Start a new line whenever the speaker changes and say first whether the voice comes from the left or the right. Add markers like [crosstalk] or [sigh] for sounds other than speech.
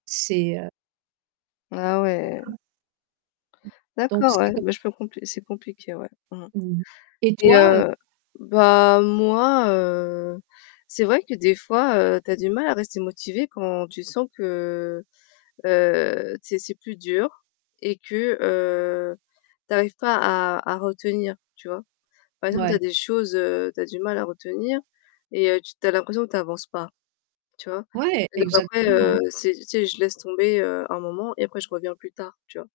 right: C'est, heu
left: Ah ouais.
right: [unintelligible] Mmh. Donc
left: D'accord
right: c'est
left: ouais.
right: comme
left: Bah je peux compr que c'est compliqué, ouais, mmh mh.
right: Mmh, et
left: Et
right: toi, heu?
left: heu, bah moi, heu, c'est vrai que des fois, heu, tu as du mal à rester motivé quand tu sens que, heu, tu sais c'est plus dur et que, heu, t'arrives pas à à retenir, tu vois? Par exemple, tu
right: Ouais.
left: as des choses, heu, tu as du mal à retenir et heu, tu tu as l'impression que tu avances pas, tu vois?
right: Ouais,
left: Et donc après,
right: exactement.
left: heu, c'est tu sais, je je laisse tomber, heu, un moment et après je reviens plus tard, tu vois?